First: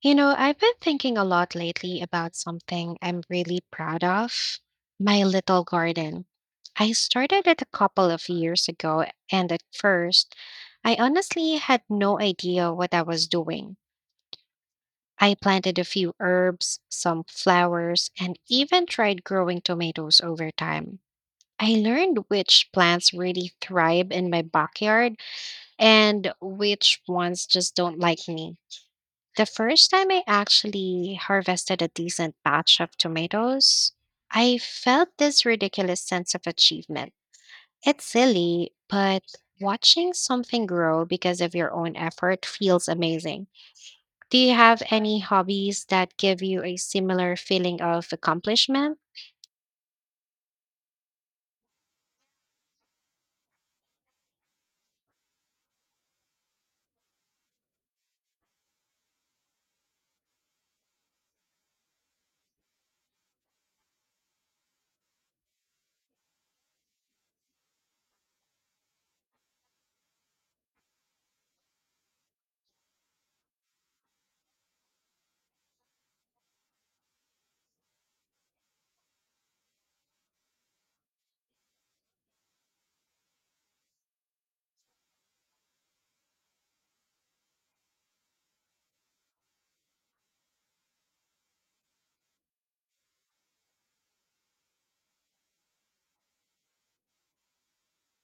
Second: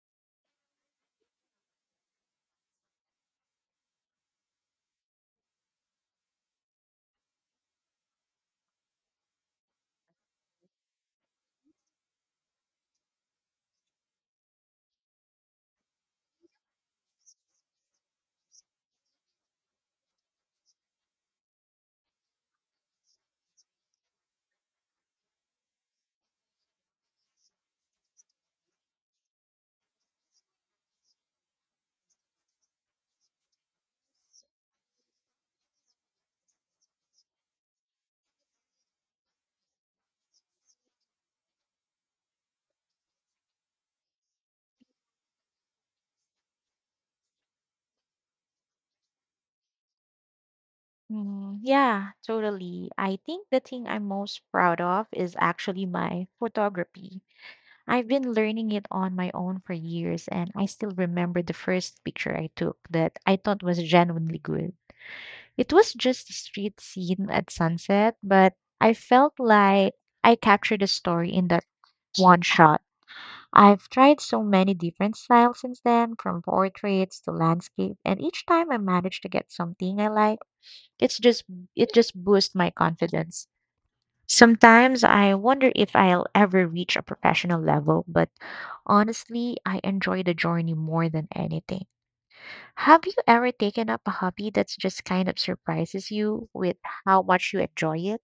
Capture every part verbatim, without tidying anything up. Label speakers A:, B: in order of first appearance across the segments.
A: You know, I've been thinking a lot lately about something I'm really proud of, my little garden. I started it a couple of years ago, and at first, I honestly had no idea what I was doing. I planted a few herbs, some flowers, and even tried growing tomatoes over time. I learned which plants really thrive in my backyard and which ones just don't like me. The first time I actually harvested a decent batch of tomatoes, I felt this ridiculous sense of achievement. It's silly, but watching something grow because of your own effort feels amazing. Do you have any hobbies that give you a similar feeling of accomplishment?
B: Mm, yeah, totally. I think the thing I'm most proud of is actually my photography. I've been learning it on my own for years, and I still remember the first picture I took that I thought was genuinely good. It was just a street scene at sunset, but I felt like I captured a story in that one shot. I've tried so many different styles since then, from portraits to landscape, and each time I managed to get something I like. It's just it just boosts my confidence. Sometimes I wonder if I'll ever reach a professional level, but honestly, I enjoy the journey more than anything. Have you ever taken up a hobby that's just kind of surprises you with how much you enjoy it?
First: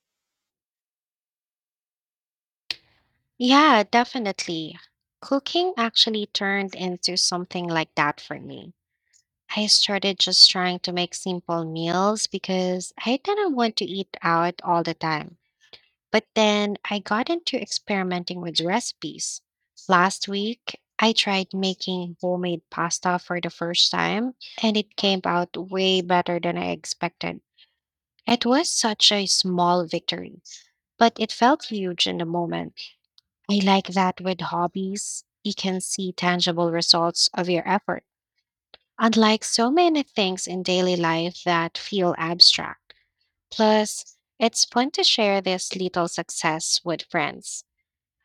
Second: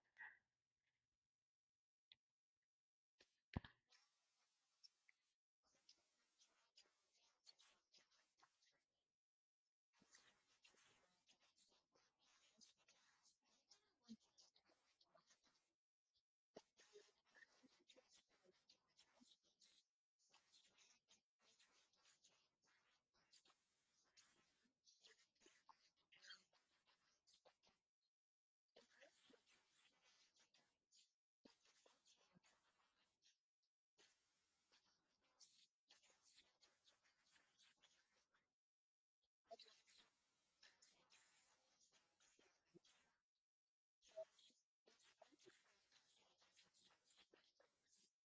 A: Yeah, definitely. Cooking actually turned into something like that for me. I started just trying to make simple meals because I didn't want to eat out all the time. But then I got into experimenting with recipes. Last week, I tried making homemade pasta for the first time, and it came out way better than I expected. It was such a small victory, but it felt huge in the moment. I like that with hobbies, you can see tangible results of your effort, unlike so many things in daily life that feel abstract. Plus, it's fun to share this little success with friends.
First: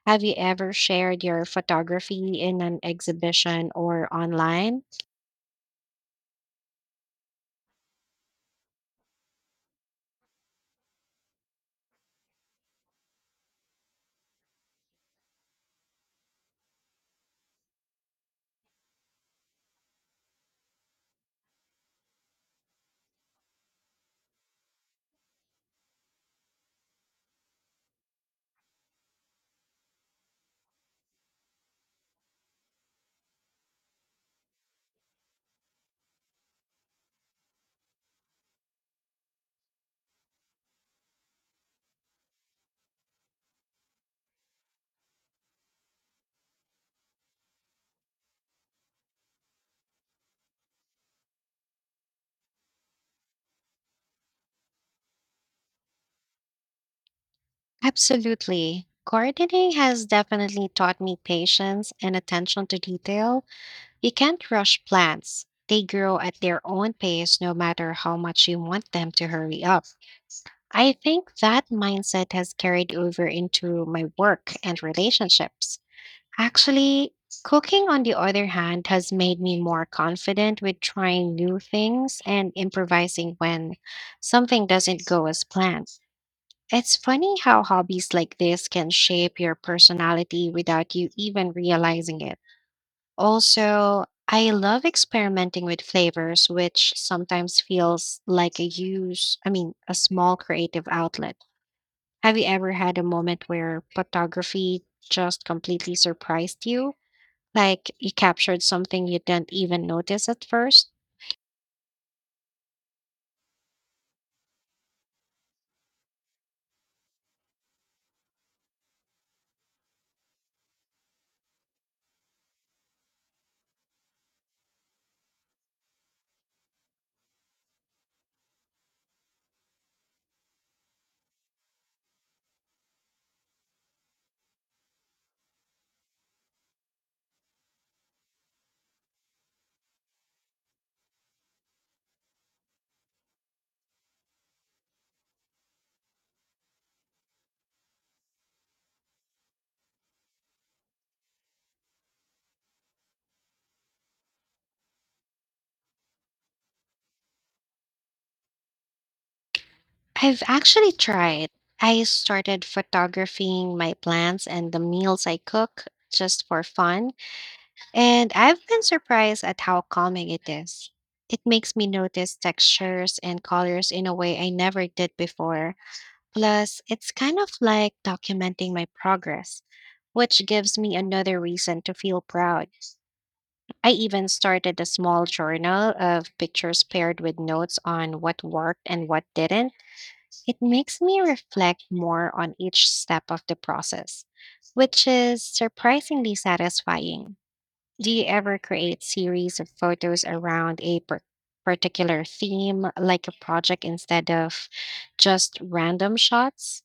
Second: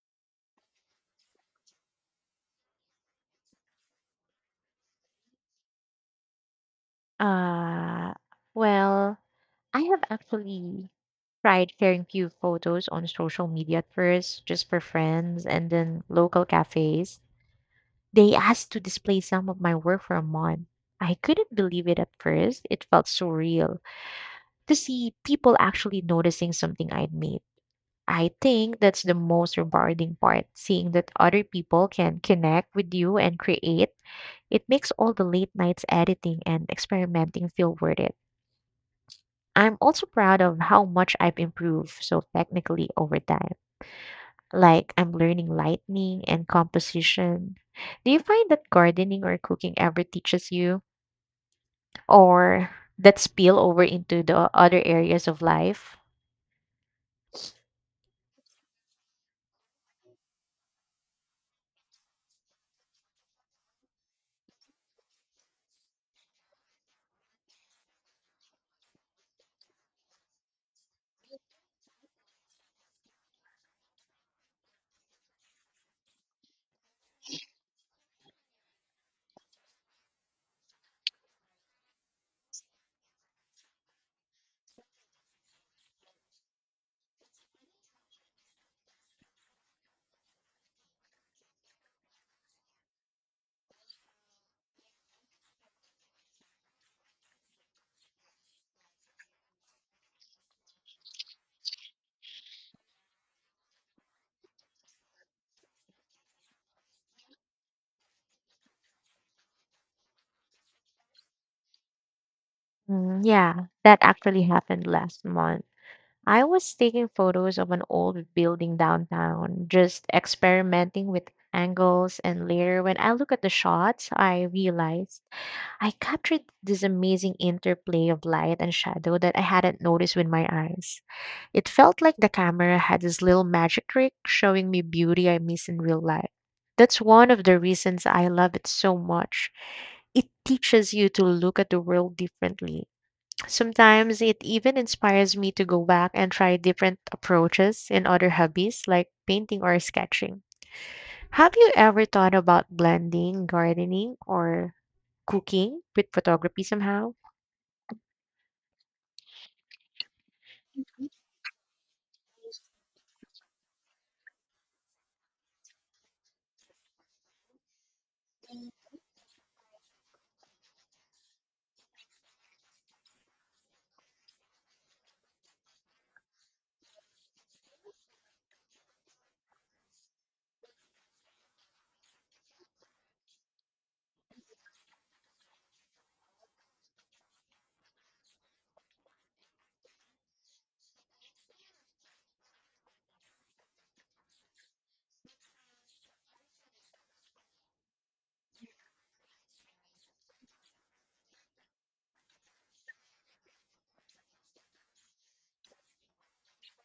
A: Have you ever shared your photography in an exhibition or online?
B: Uh, well, I have actually tried sharing few photos on social media at first, just for friends and then local cafes. They asked to display some of my work for a month. I couldn't believe it at first. It felt surreal to see people actually noticing something I'd made. I think that's the most rewarding part, seeing that other people can connect with you and create. It makes all the late nights editing and experimenting feel worth it. I'm also proud of how much I've improved so technically over time. Like I'm learning lighting and composition. Do you find that gardening or cooking ever teaches you? or that spill over into the other areas of life.
A: Absolutely. Gardening has definitely taught me patience and attention to detail. You can't rush plants. They grow at their own pace no matter how much you want them to hurry up. I think that mindset has carried over into my work and relationships. Actually, cooking, on the other hand, has made me more confident with trying new things and improvising when something doesn't go as planned. It's funny how hobbies like this can shape your personality without you even realizing it. Also, I love experimenting with flavors, which sometimes feels like a use, I mean, a small creative outlet. Have you ever had a moment where photography just completely surprised you? Like you captured something you didn't even notice at first?
B: Mm, yeah, that actually happened last month. I was taking photos of an old building downtown, just experimenting with angles, and later when I look at the shots, I realized I captured this amazing interplay of light and shadow that I hadn't noticed with my eyes. It felt like the camera had this little magic trick showing me beauty I miss in real life. That's one of the reasons I love it so much. It teaches you to look at the world differently. Sometimes it even inspires me to go back and try different approaches in other hobbies like painting or sketching. Have you ever thought about blending gardening or cooking with photography somehow?
A: I've actually tried. I started photographing my plants and the meals I cook just for fun, and I've been surprised at how calming it is. It makes me notice textures and colors in a way I never did before. Plus, it's kind of like documenting my progress, which gives me another reason to feel proud. I even started a small journal of pictures paired with notes on what worked and what didn't. It makes me reflect more on each step of the process, which is surprisingly satisfying. Do you ever create series of photos around a par- particular theme, like a project instead of just random shots?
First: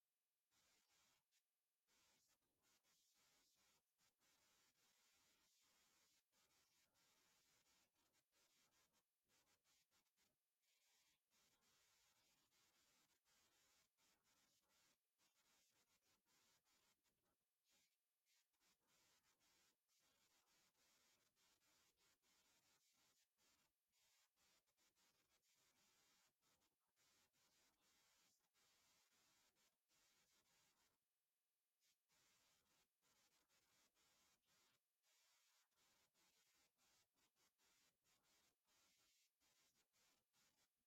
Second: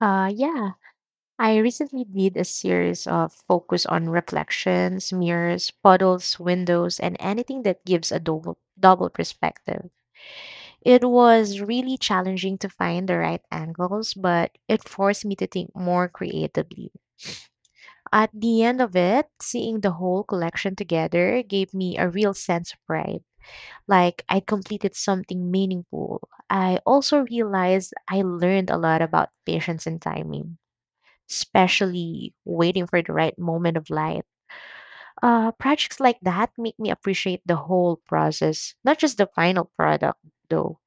B: Uh, yeah, I recently did a series of focus on reflections, mirrors, puddles, windows, and anything that gives a double double perspective. It was really challenging to find the right angles, but it forced me to think more creatively. At the end of it, seeing the whole collection together gave me a real sense of pride. like I completed something meaningful. I also realized I learned a lot about patience and timing, especially waiting for the right moment of light. Uh, projects like that make me appreciate the whole process, not just the final product, though.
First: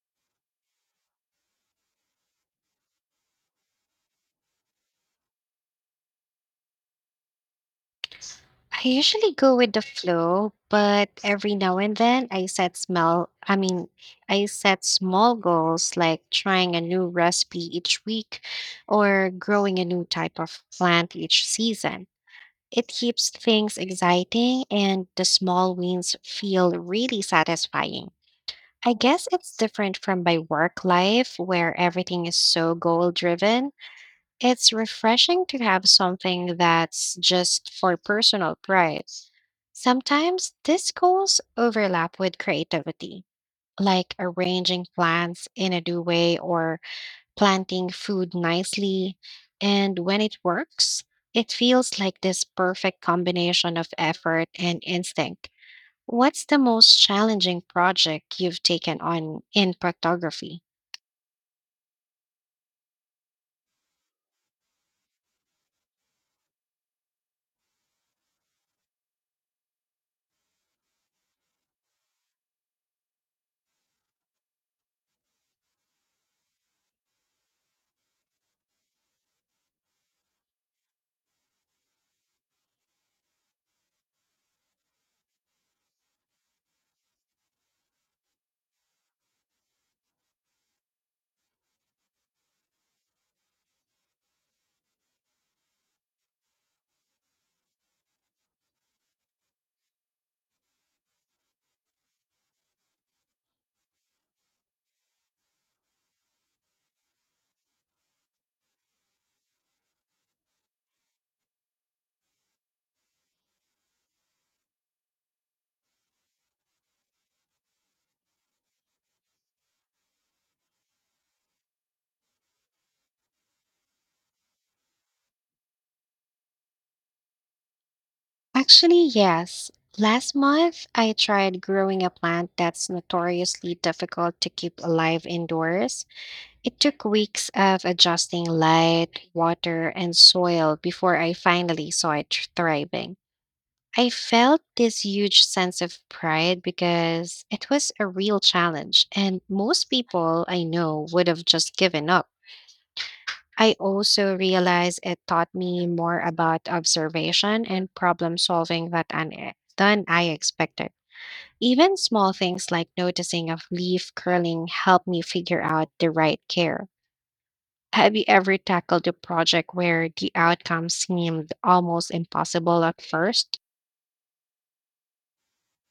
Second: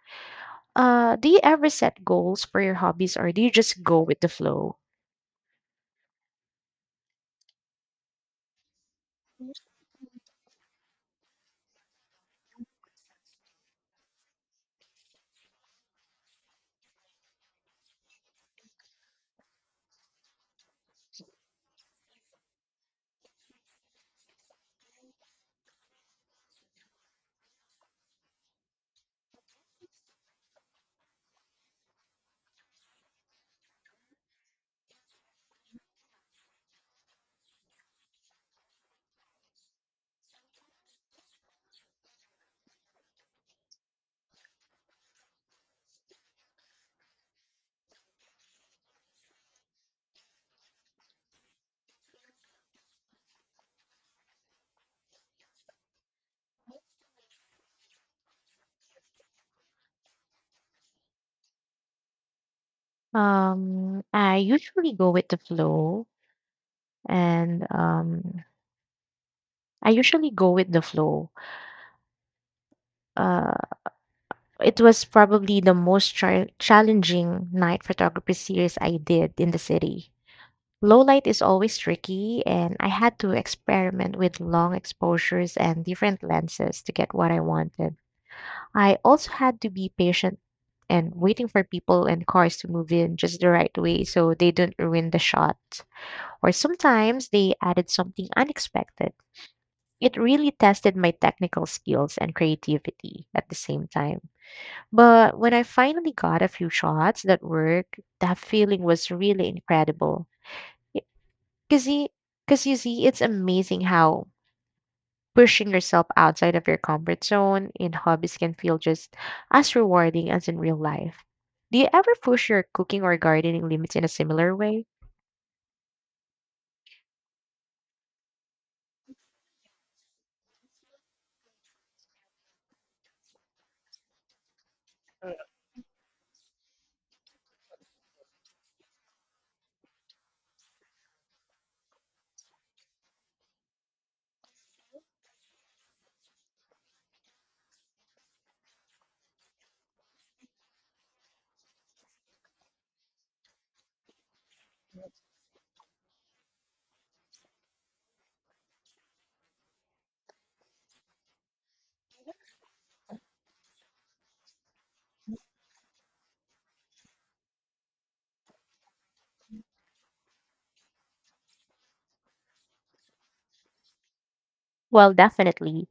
B: Uh, do you ever set goals for your hobbies or do you just go with the flow?
A: I usually go with the flow, but every now and then I set smell I mean, I set small goals like trying a new recipe each week or growing a new type of plant each season. It keeps things exciting and the small wins feel really satisfying. I guess it's different from my work life where everything is so goal driven. It's refreshing to have something that's just for personal pride. Sometimes these goals overlap with creativity, like arranging plants in a new way or planting food nicely. And when it works, it feels like this perfect combination of effort and instinct. What's the most challenging project you've taken on in proctography?
B: Um, I usually go with the flow, and um, I usually go with the flow. Uh, It was probably the most chal challenging night photography series I did in the city. Low light is always tricky, and I had to experiment with long exposures and different lenses to get what I wanted. I also had to be patient and waiting for people and cars to move in just the right way so they don't ruin the shot. Or sometimes they added something unexpected. It really tested my technical skills and creativity at the same time. But when I finally got a few shots that worked, that feeling was really incredible. Because you, 'cause you see, it's amazing how pushing yourself outside of your comfort zone in hobbies can feel just as rewarding as in real life. Do you ever push your cooking or gardening limits in a similar way?
A: Actually, yes. Last month, I tried growing a plant that's notoriously difficult to keep alive indoors. It took weeks of adjusting light, water, and soil before I finally saw it tr- thriving. I felt this huge sense of pride because it was a real challenge, and most people I know would have just given up. I also realize it taught me more about observation and problem solving that un- than I expected. Even small things like noticing a leaf curling help me figure out the right care. Have you ever tackled a project where the outcome seemed almost impossible at first?
B: Well, definitely.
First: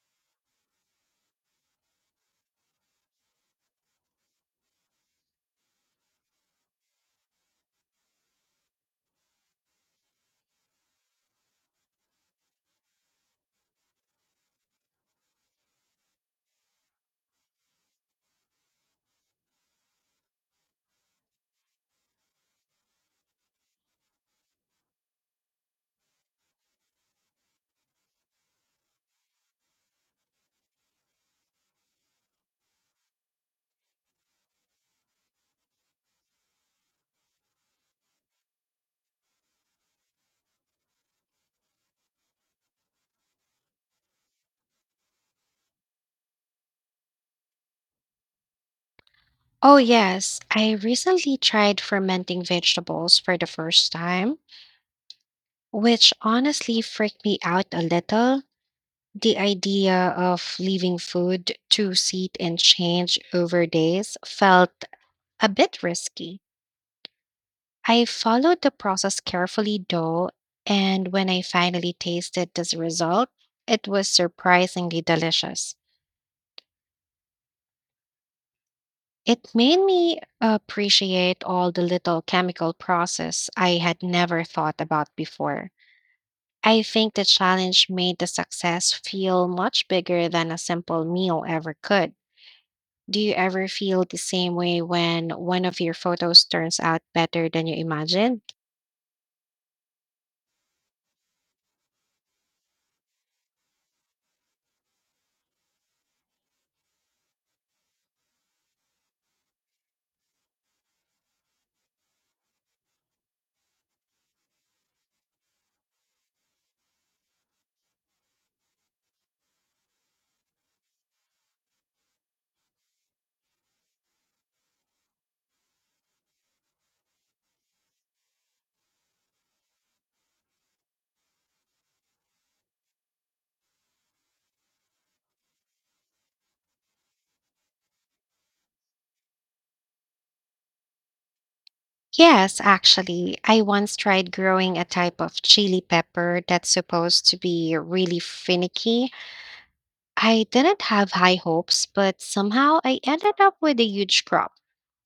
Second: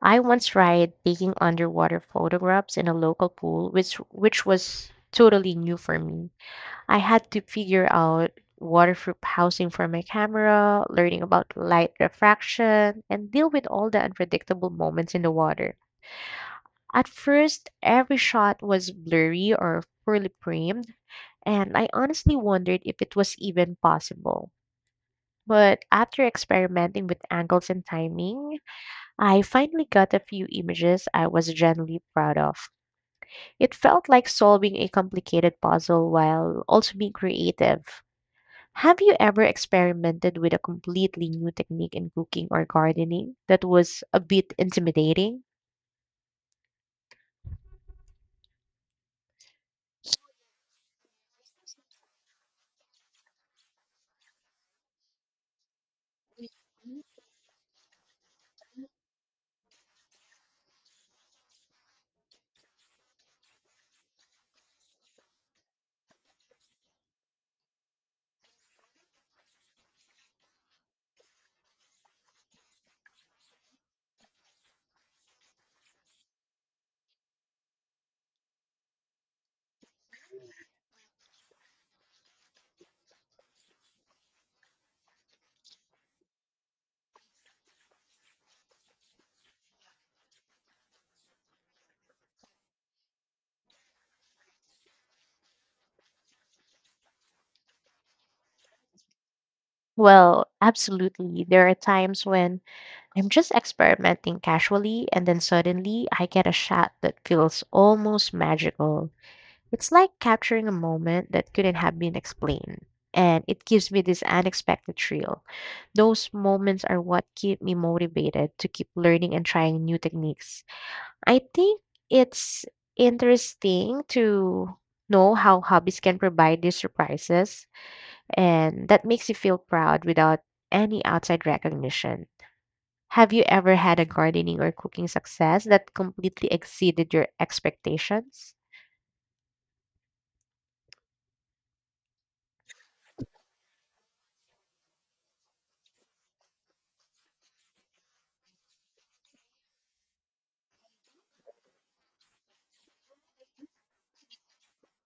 B: I once tried taking underwater photographs in a local pool, which which was totally new for me. I had to figure out waterproof housing for my camera, learning about light refraction, and deal with all the unpredictable moments in the water. At first, every shot was blurry or poorly framed, and I honestly wondered if it was even possible. But after experimenting with angles and timing, I finally got a few images I was genuinely proud of. It felt like solving a complicated puzzle while also being creative. Have you ever experimented with a completely new technique in cooking or gardening that was a bit intimidating?
A: Oh, yes. I recently tried fermenting vegetables for the first time, which honestly freaked me out a little. The idea of leaving food to seat and change over days felt a bit risky. I followed the process carefully though, and when I finally tasted this result, it was surprisingly delicious. It made me appreciate all the little chemical process I had never thought about before. I think the challenge made the success feel much bigger than a simple meal ever could. Do you ever feel the same way when one of your photos turns out better than you imagined?
B: Well, absolutely. There are times when I'm just experimenting casually, and then suddenly I get a shot that feels almost magical. It's like capturing a moment that couldn't have been explained, and it gives me this unexpected thrill. Those moments are what keep me motivated to keep learning and trying new techniques. I think it's interesting to know how hobbies can provide these surprises, and that makes you feel proud without any outside recognition. Have you ever had a gardening or cooking success that completely exceeded your expectations?
A: Yes, actually. I once tried growing a type of chili pepper that's supposed to be really finicky. I didn't have high hopes, but somehow I ended up with a huge crop.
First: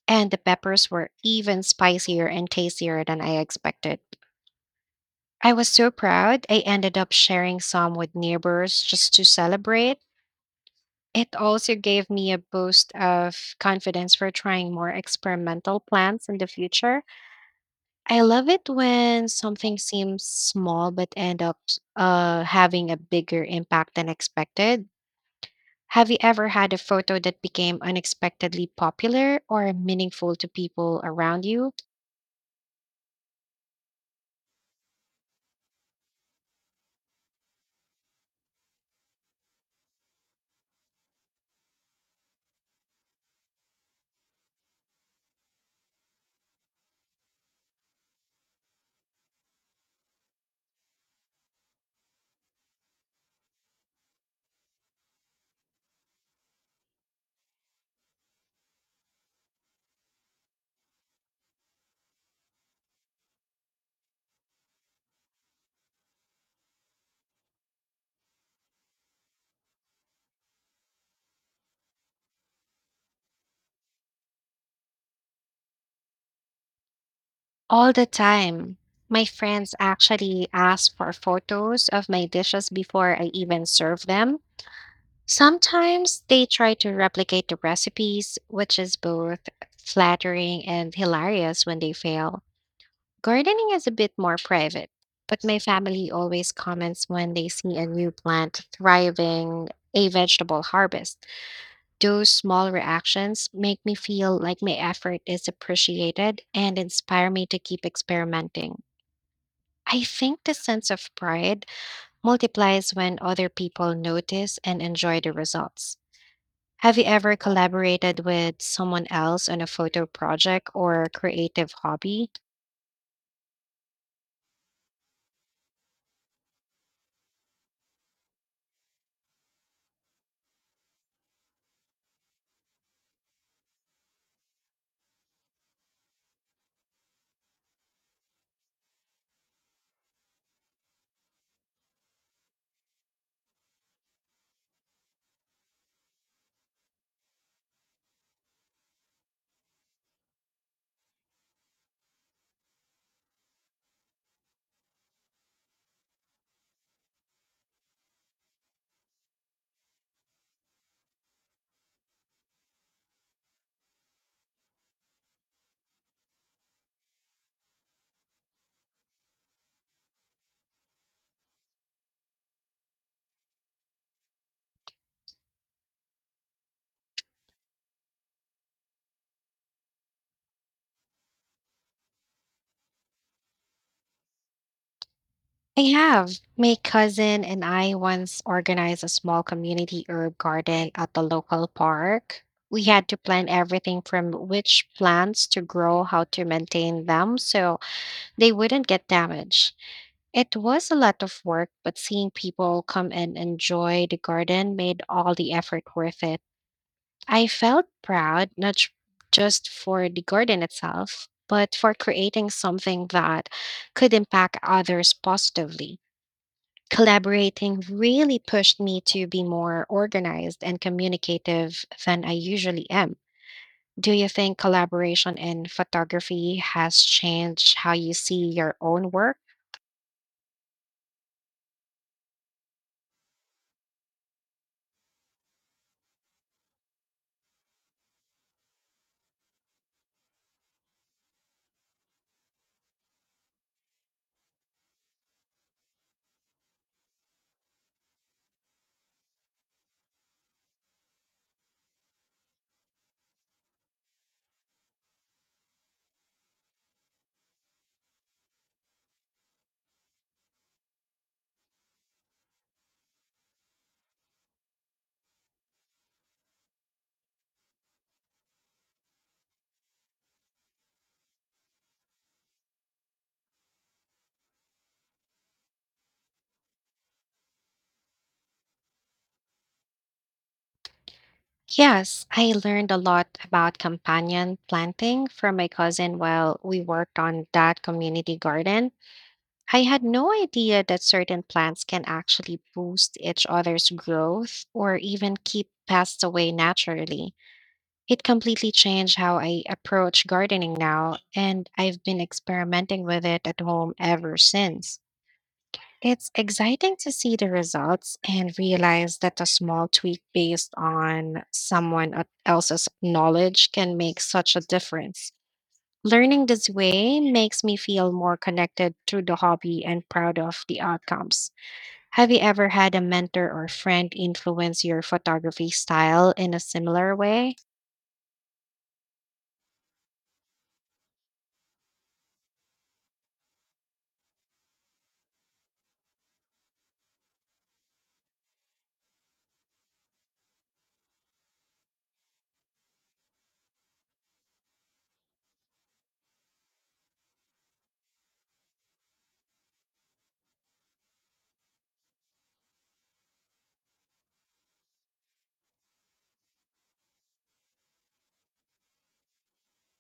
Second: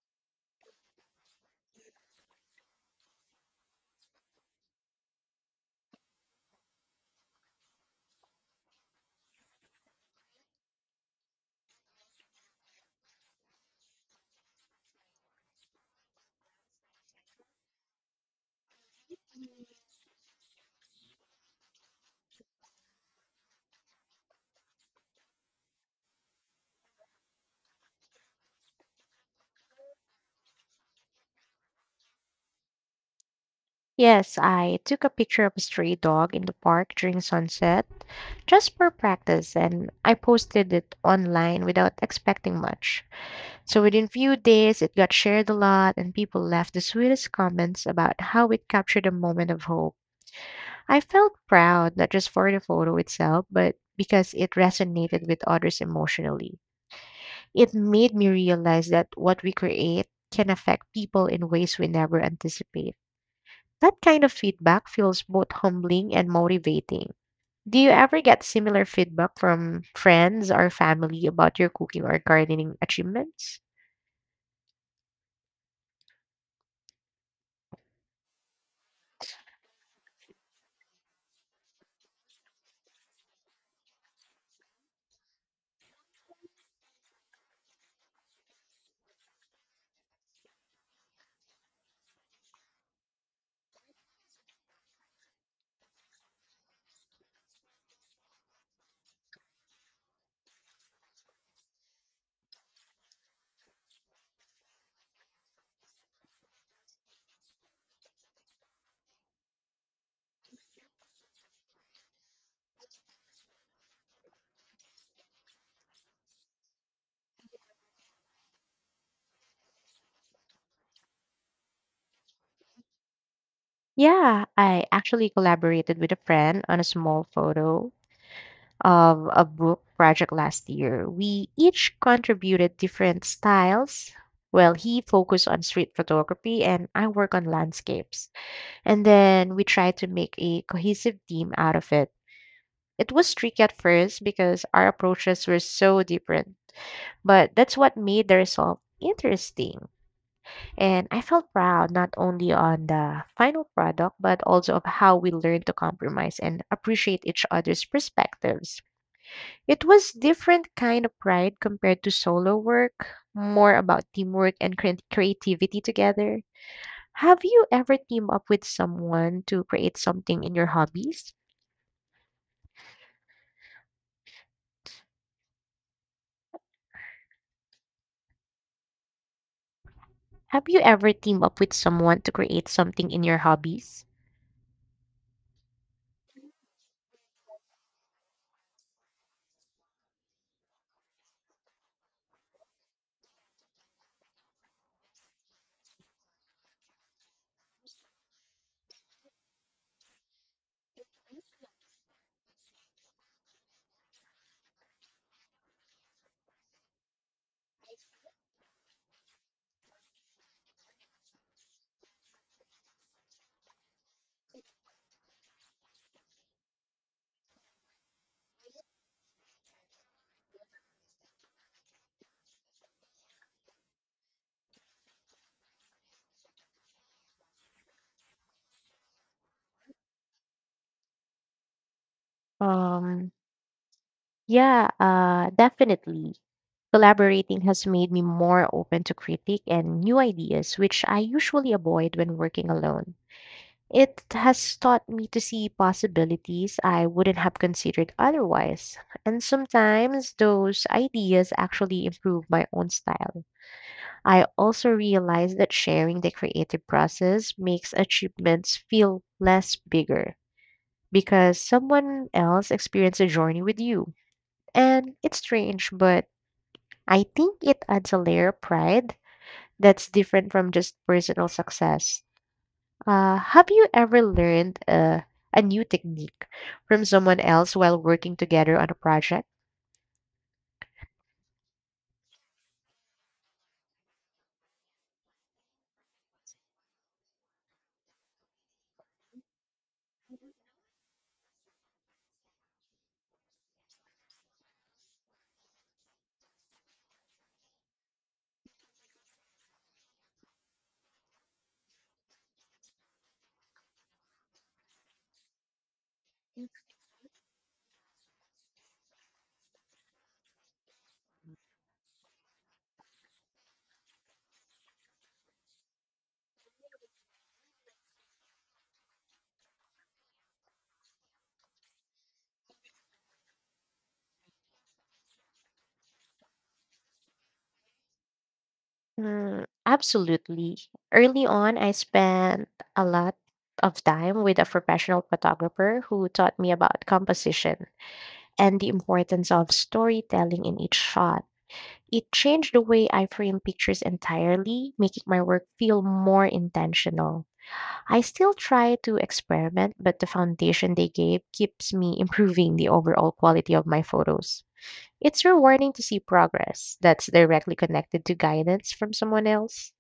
A: And the peppers were even spicier and tastier than I expected. I was so proud, I ended up sharing some with neighbors just to celebrate. It also gave me a boost of confidence for trying more experimental plants in the future. I love it when something seems small but end up uh, having a bigger impact than expected. Have you ever had a photo that became unexpectedly popular or meaningful to people around you?
B: Yes, I took a picture of a stray dog in the park during sunset just for practice, and I posted it online without expecting much. So within few days, it got shared a lot, and people left the sweetest comments about how it captured a moment of hope. I felt proud, not just for the photo itself, but because it resonated with others emotionally. It made me realize that what we create can affect people in ways we never anticipate. That kind of feedback feels both humbling and motivating. Do you ever get similar feedback from friends or family about your cooking or gardening achievements?
A: All the time. My friends actually ask for photos of my dishes before I even serve them. Sometimes they try to replicate the recipes, which is both flattering and hilarious when they fail. Gardening is a bit more private, but my family always comments when they see a new plant thriving, a vegetable harvest. Those small reactions make me feel like my effort is appreciated and inspire me to keep experimenting. I think the sense of pride multiplies when other people notice and enjoy the results. Have you ever collaborated with someone else on a photo project or creative hobby?
B: Yeah, I actually collaborated with a friend on a small photo of a book project last year. We each contributed different styles. Well, he focused on street photography and I work on landscapes. And then we tried to make a cohesive theme out of it. It was tricky at first because our approaches were so different, but that's what made the result interesting. And I felt proud not only on the final product, but also of how we learned to compromise and appreciate each other's perspectives. It was different kind of pride compared to solo work, more about teamwork and creat- creativity together. Have you ever teamed up with someone to create something in your hobbies? Have you ever teamed up with someone to create something in your hobbies?
A: I have. My cousin and I once organized a small community herb garden at the local park. We had to plan everything from which plants to grow, how to maintain them so they wouldn't get damaged. It was a lot of work, but seeing people come and enjoy the garden made all the effort worth it. I felt proud, not j- just for the garden itself, but for creating something that could impact others positively. Collaborating really pushed me to be more organized and communicative than I usually am. Do you think collaboration in photography has changed how you see your own work?
B: Um, yeah, uh, Definitely. Collaborating has made me more open to critique and new ideas, which I usually avoid when working alone. It has taught me to see possibilities I wouldn't have considered otherwise, and sometimes those ideas actually improve my own style. I also realized that sharing the creative process makes achievements feel less bigger because someone else experienced a journey with you. And it's strange, but I think it adds a layer of pride that's different from just personal success. Uh, have you ever learned uh, a new technique from someone else while working together on a project?
A: Yes, I learned a lot about companion planting from my cousin while we worked on that community garden. I had no idea that certain plants can actually boost each other's growth or even keep pests away naturally. It completely changed how I approach gardening now, and I've been experimenting with it at home ever since. It's exciting to see the results and realize that a small tweak based on someone else's knowledge can make such a difference. Learning this way makes me feel more connected to the hobby and proud of the outcomes. Have you ever had a mentor or friend influence your photography style in a similar way?
B: Mm, absolutely. Early on, I spent a lot of time with a professional photographer who taught me about composition and the importance of storytelling in each shot. It changed the way I frame pictures entirely, making my work feel more intentional. I still try to experiment, but the foundation they gave keeps me improving the overall quality of my photos. It's rewarding to see progress that's directly connected to guidance from someone else.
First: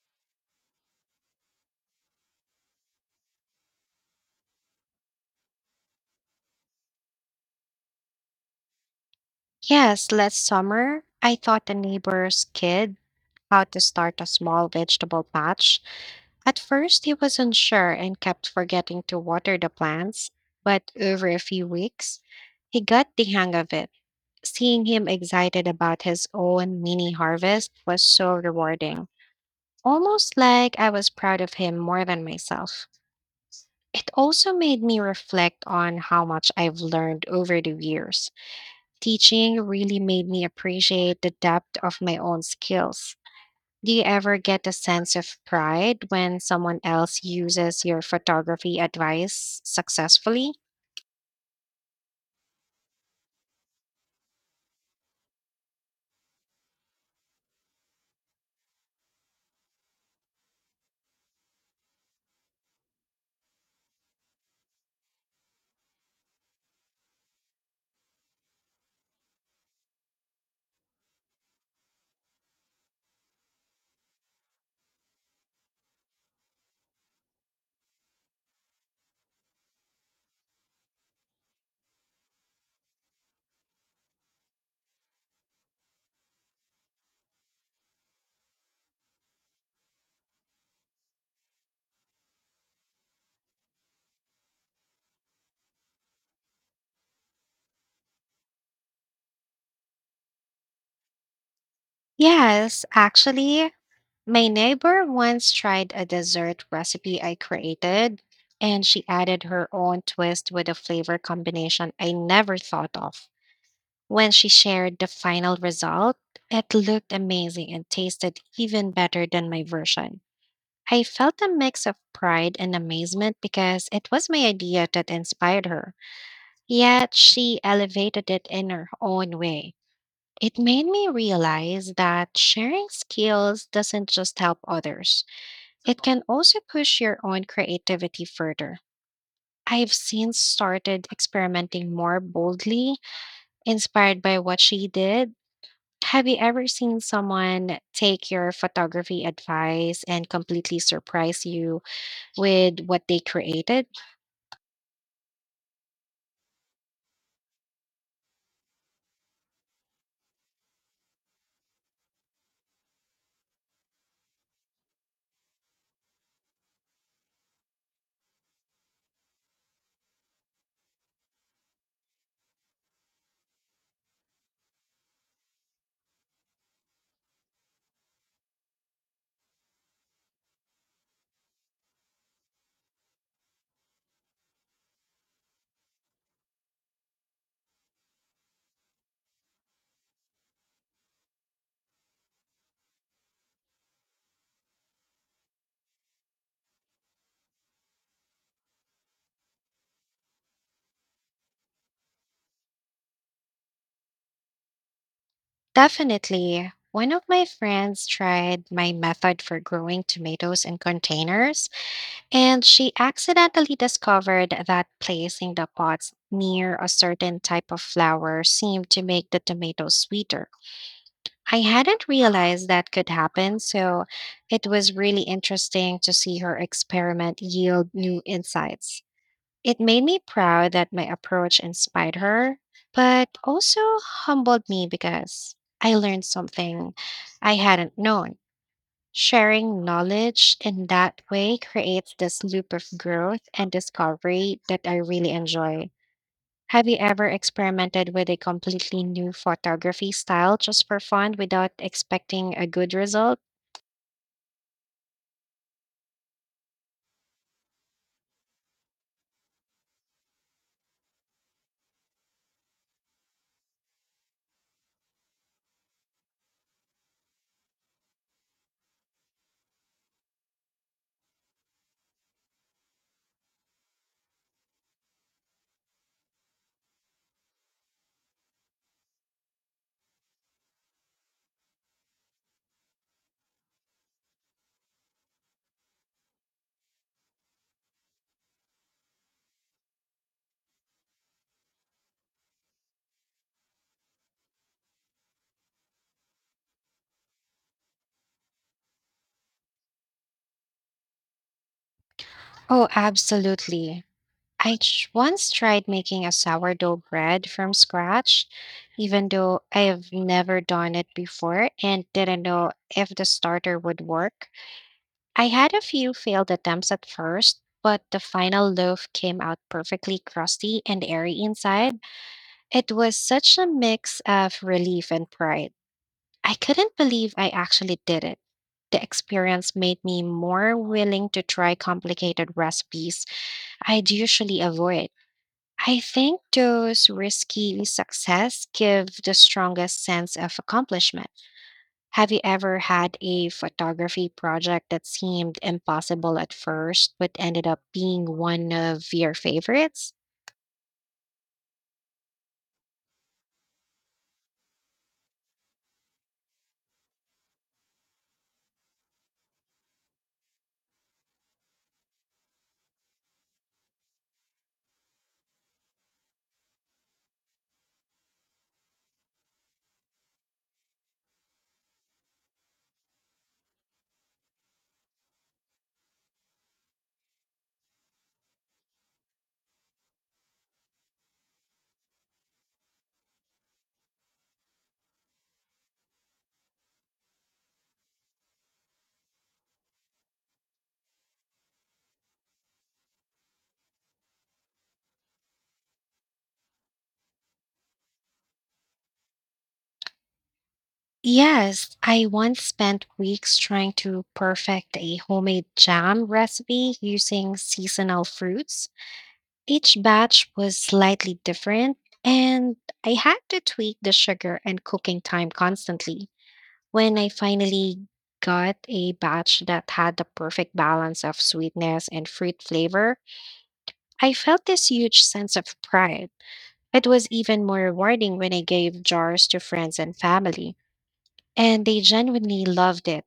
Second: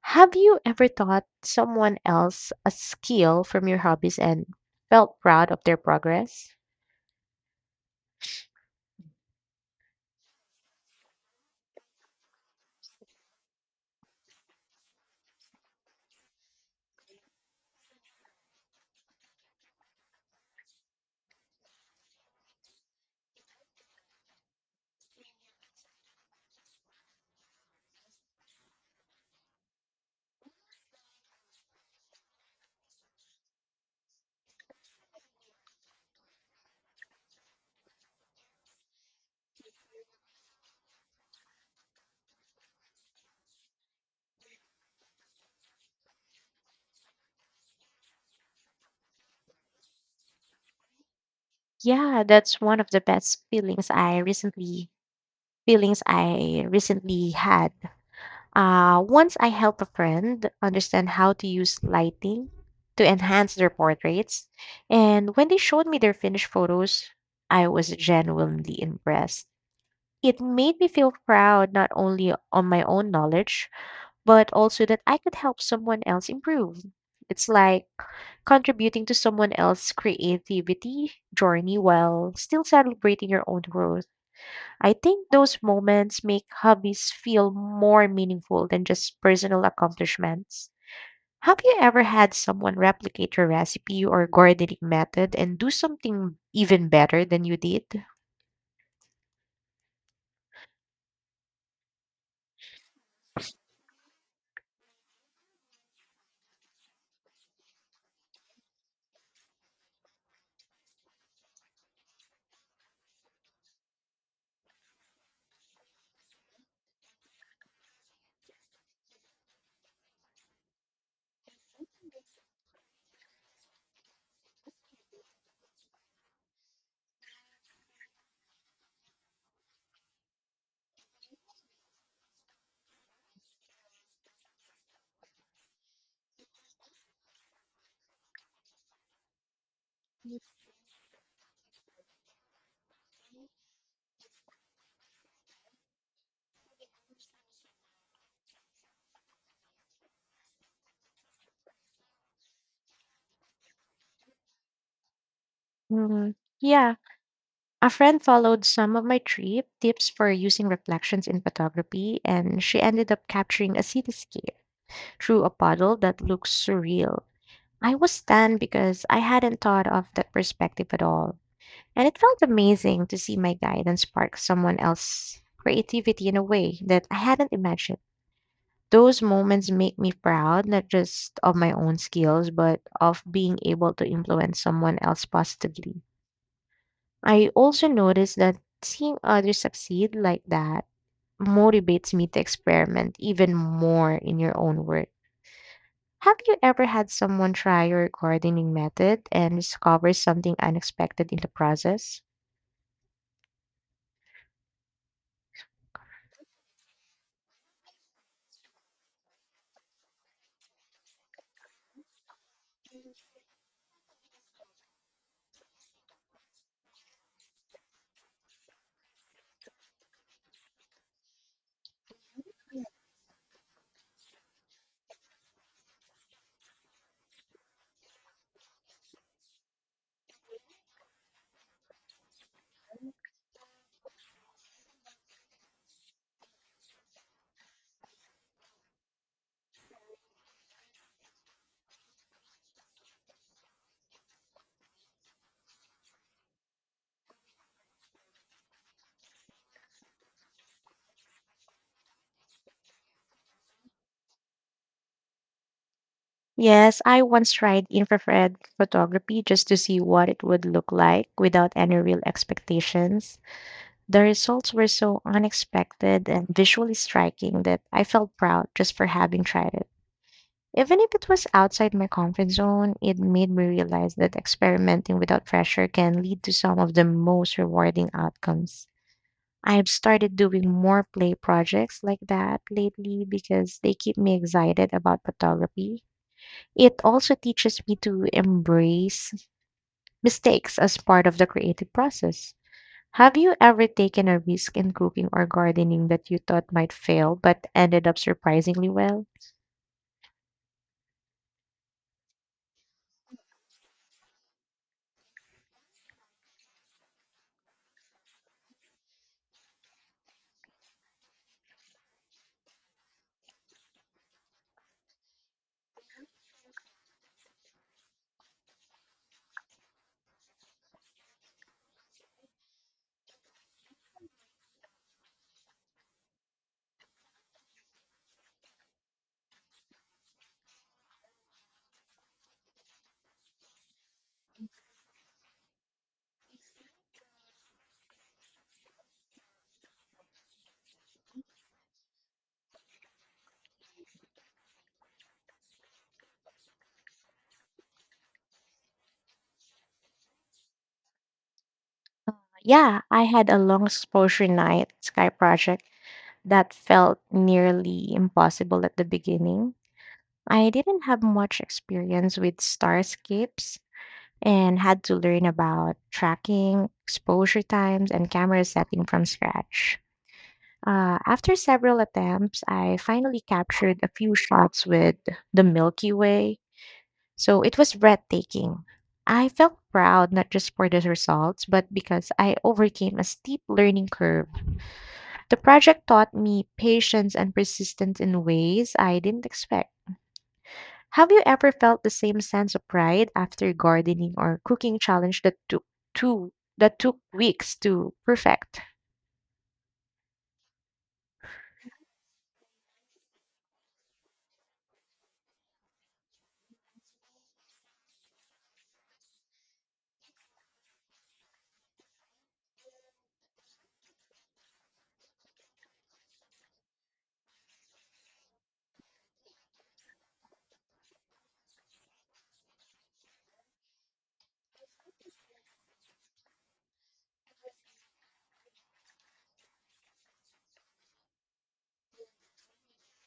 B: Have you ever taught someone else a skill from your hobbies and felt proud of their progress?
A: Yes, last summer, I taught a neighbor's kid how to start a small vegetable patch. At first, he was unsure and kept forgetting to water the plants, but over a few weeks, he got the hang of it. Seeing him excited about his own mini harvest was so rewarding, almost like I was proud of him more than myself. It also made me reflect on how much I've learned over the years. Teaching really made me appreciate the depth of my own skills. Do you ever get a sense of pride when someone else uses your photography advice successfully?
B: Yeah, that's one of the best feelings I recently feelings I recently had. Uh, once I helped a friend understand how to use lighting to enhance their portraits, and when they showed me their finished photos, I was genuinely impressed. It made me feel proud not only on my own knowledge, but also that I could help someone else improve. It's like contributing to someone else's creativity journey while still celebrating your own growth. I think those moments make hobbies feel more meaningful than just personal accomplishments. Have you ever had someone replicate your recipe or gardening method and do something even better than you did?
A: Yes, actually. My neighbor once tried a dessert recipe I created, and she added her own twist with a flavor combination I never thought of. When she shared the final result, it looked amazing and tasted even better than my version. I felt a mix of pride and amazement because it was my idea that inspired her, yet she elevated it in her own way. It made me realize that sharing skills doesn't just help others, it can also push your own creativity further. I've since started experimenting more boldly, inspired by what she did. Have you ever seen someone take your photography advice and completely surprise you with what they created?
B: Mm, yeah, a friend followed some of my trip tips for using reflections in photography, and she ended up capturing a cityscape through a puddle that looks surreal. I was stunned because I hadn't thought of that perspective at all. And it felt amazing to see my guidance spark someone else's creativity in a way that I hadn't imagined. Those moments make me proud, not just of my own skills, but of being able to influence someone else positively. I also noticed that seeing others succeed like that motivates me to experiment even more in your own work. Have you ever had someone try your gardening method and discover something unexpected in the process?
A: Definitely. One of my friends tried my method for growing tomatoes in containers, and she accidentally discovered that placing the pots near a certain type of flower seemed to make the tomatoes sweeter. I hadn't realized that could happen, so it was really interesting to see her experiment yield new insights. It made me proud that my approach inspired her, but also humbled me because I learned something I hadn't known. Sharing knowledge in that way creates this loop of growth and discovery that I really enjoy. Have you ever experimented with a completely new photography style just for fun without expecting a good result?
B: Yes, I once tried infrared photography just to see what it would look like without any real expectations. The results were so unexpected and visually striking that I felt proud just for having tried it. Even if it was outside my comfort zone, it made me realize that experimenting without pressure can lead to some of the most rewarding outcomes. I've started doing more play projects like that lately because they keep me excited about photography. It also teaches me to embrace mistakes as part of the creative process. Have you ever taken a risk in cooking or gardening that you thought might fail but ended up surprisingly well?
A: Oh, absolutely. I ch- once tried making a sourdough bread from scratch, even though I have never done it before and didn't know if the starter would work. I had a few failed attempts at first, but the final loaf came out perfectly crusty and airy inside. It was such a mix of relief and pride. I couldn't believe I actually did it. The experience made me more willing to try complicated recipes I'd usually avoid. I think those risky success give the strongest sense of accomplishment. Have you ever had a photography project that seemed impossible at first, but ended up being one of your favorites?
B: Yeah, I had a long exposure night sky project that felt nearly impossible at the beginning. I didn't have much experience with starscapes and had to learn about tracking, exposure times, and camera setting from scratch. Uh, after several attempts, I finally captured a few shots with the Milky Way, so it was breathtaking. I felt proud not just for the results, but because I overcame a steep learning curve. The project taught me patience and persistence in ways I didn't expect. Have you ever felt the same sense of pride after gardening or cooking challenge that took two that took weeks to perfect?
A: Yes, I once spent weeks trying to perfect a homemade jam recipe using seasonal fruits. Each batch was slightly different, and I had to tweak the sugar and cooking time constantly. When I finally got a batch that had the perfect balance of sweetness and fruit flavor, I felt this huge sense of pride. It was even more rewarding when I gave jars to friends and family, and they genuinely loved it.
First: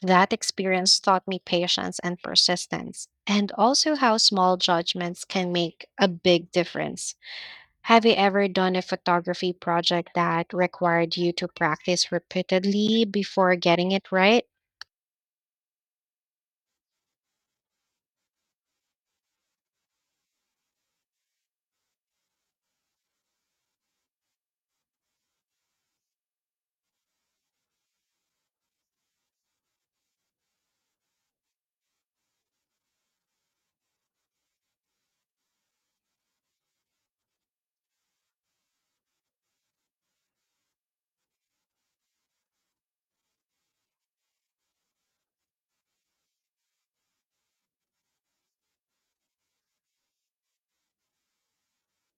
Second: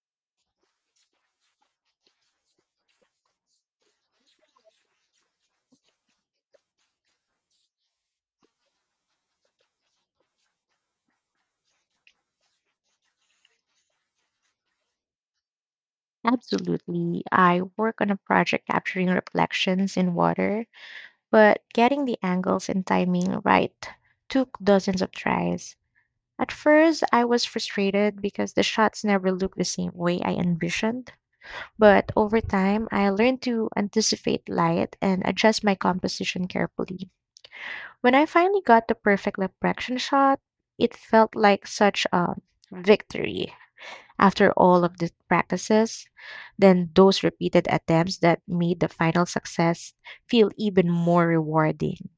A: That experience taught me patience and persistence, and also how small judgments can make a big difference. Have you ever done a photography project that required you to practice repeatedly before getting it right?
B: Absolutely. I work on a project capturing reflections in water, but getting the angles and timing right took dozens of tries. At first, I was frustrated because the shots never looked the same way I envisioned, but over time, I learned to anticipate light and adjust my composition carefully. When I finally got the perfect reflection shot, it felt like such a victory. After all of the practices, then those repeated attempts that made the final success feel even more rewarding.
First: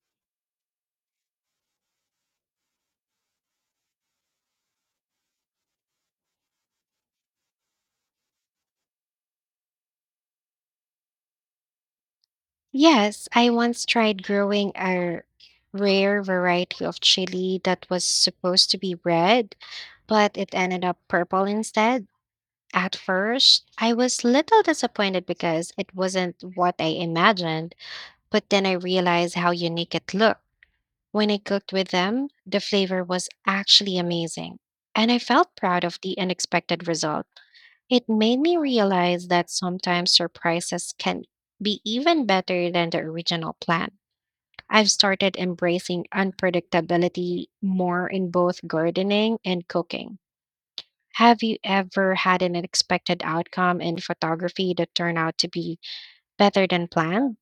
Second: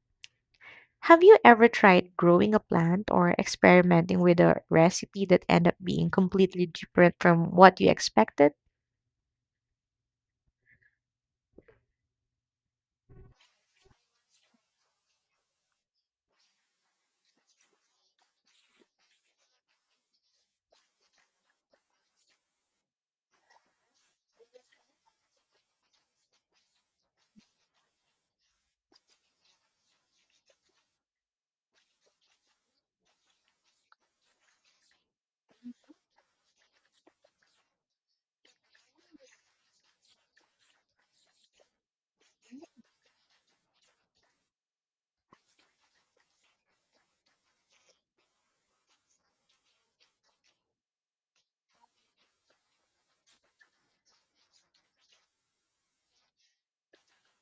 B: Have you ever tried growing a plant or experimenting with a recipe that ended up being completely different from what you expected?
A: Yes, I once tried growing a rare variety of chili that was supposed to be red but it ended up purple instead. At first, I was little disappointed because it wasn't what I imagined, but then I realized how unique it looked. When I cooked with them, the flavor was actually amazing, and I felt proud of the unexpected result. It made me realize that sometimes surprises can be even better than the original plan. I've started embracing unpredictability more in both gardening and cooking. Have you ever had an unexpected outcome in photography that turned out to be better than planned?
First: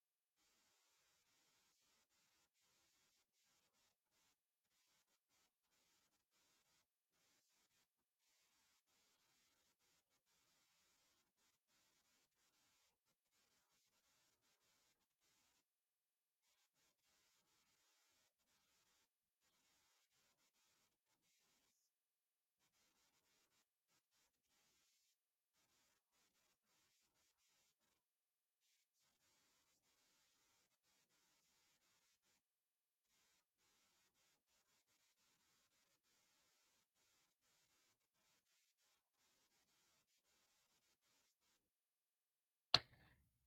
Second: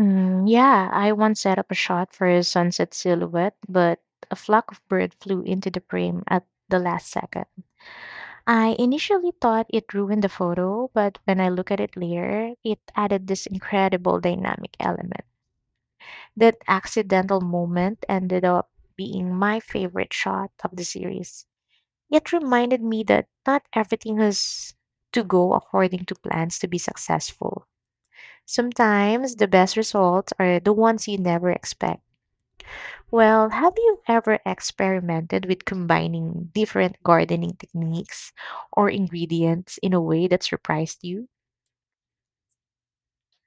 B: Mm, yeah, I once set up a shot for a sunset silhouette, but a flock of birds flew into the frame at the last second. I initially thought it ruined the photo, but when I look at it later, it added this incredible dynamic element. That accidental moment ended up being my favorite shot of the series. It reminded me that not everything has to go according to plans to be successful. Sometimes the best results are the ones you never expect. Well, have you ever experimented with combining different gardening techniques or ingredients in a way that surprised you?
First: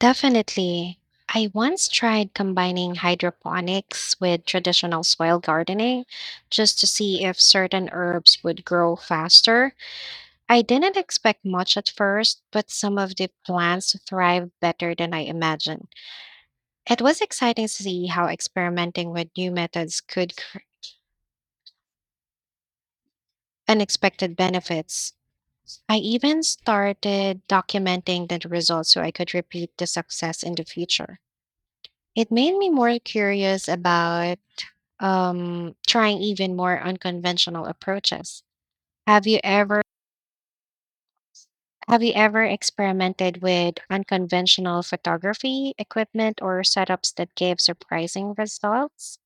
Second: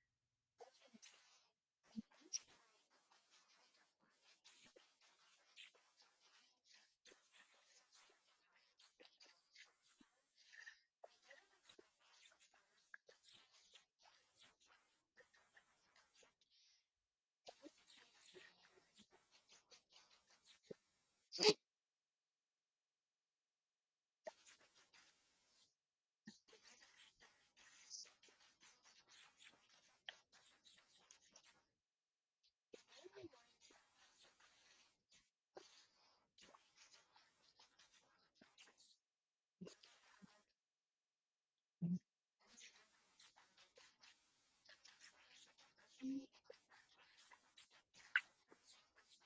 A: Definitely. I once tried combining hydroponics with traditional soil gardening just to see if certain herbs would grow faster. I didn't expect much at first, but some of the plants thrived better than I imagined. It was exciting to see how experimenting with new methods could cr- unexpected benefits. I even started documenting the results so I could repeat the success in the future. It made me more curious about um, trying even more unconventional approaches. Have you ever have you ever experimented with unconventional photography equipment or setups that gave surprising results?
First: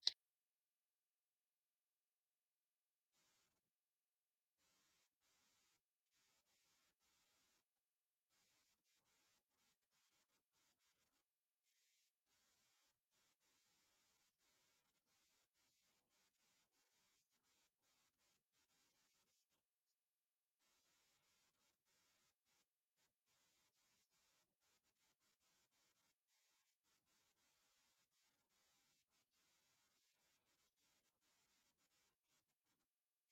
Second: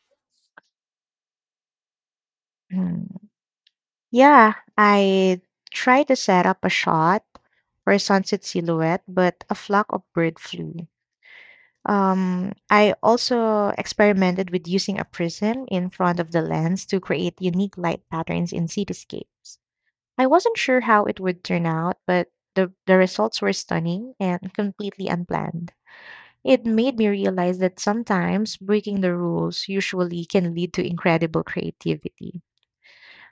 B: Mm, Yeah, I tried to set up a shot for a sunset silhouette, but a flock of bird flew. Um, I also experimented with using a prism in front of the lens to create unique light patterns in cityscapes. I wasn't sure how it would turn out, but the, the results were stunning and completely unplanned. It made me realize that sometimes breaking the rules usually can lead to incredible creativity.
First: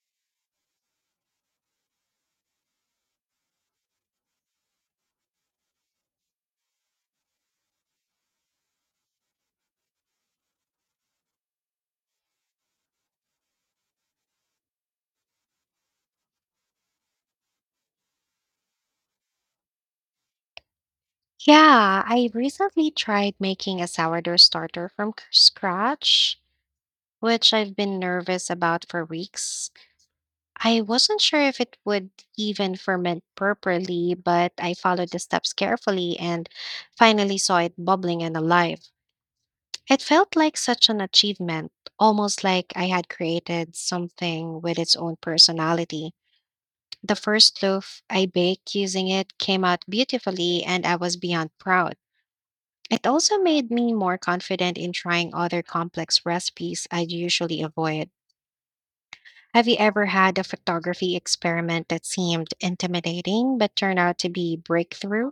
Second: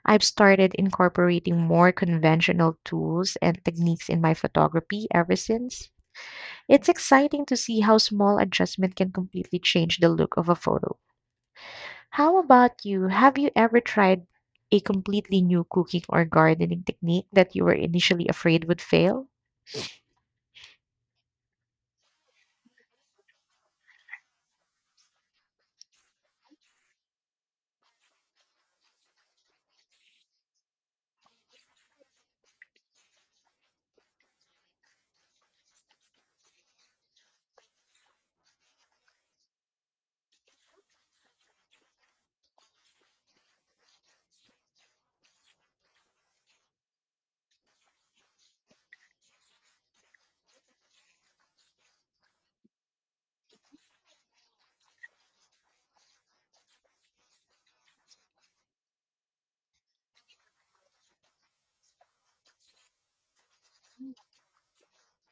B: I've started incorporating more conventional tools and techniques in my photography ever since. It's exciting to see how small adjustment can completely change the look of a photo. How about you? Have you ever tried a completely new cooking or gardening technique that you were initially afraid would fail?
A: Yeah, I recently tried making a sourdough starter from c- scratch, which I've been nervous about for weeks. I wasn't sure if it would even ferment properly, but I followed the steps carefully and finally saw it bubbling and alive. It felt like such an achievement, almost like I had created something with its own personality. The first loaf I baked using it came out beautifully, and I was beyond proud. It also made me more confident in trying other complex recipes I usually avoid. Have you ever had a photography experiment that seemed intimidating but turned out to be breakthrough?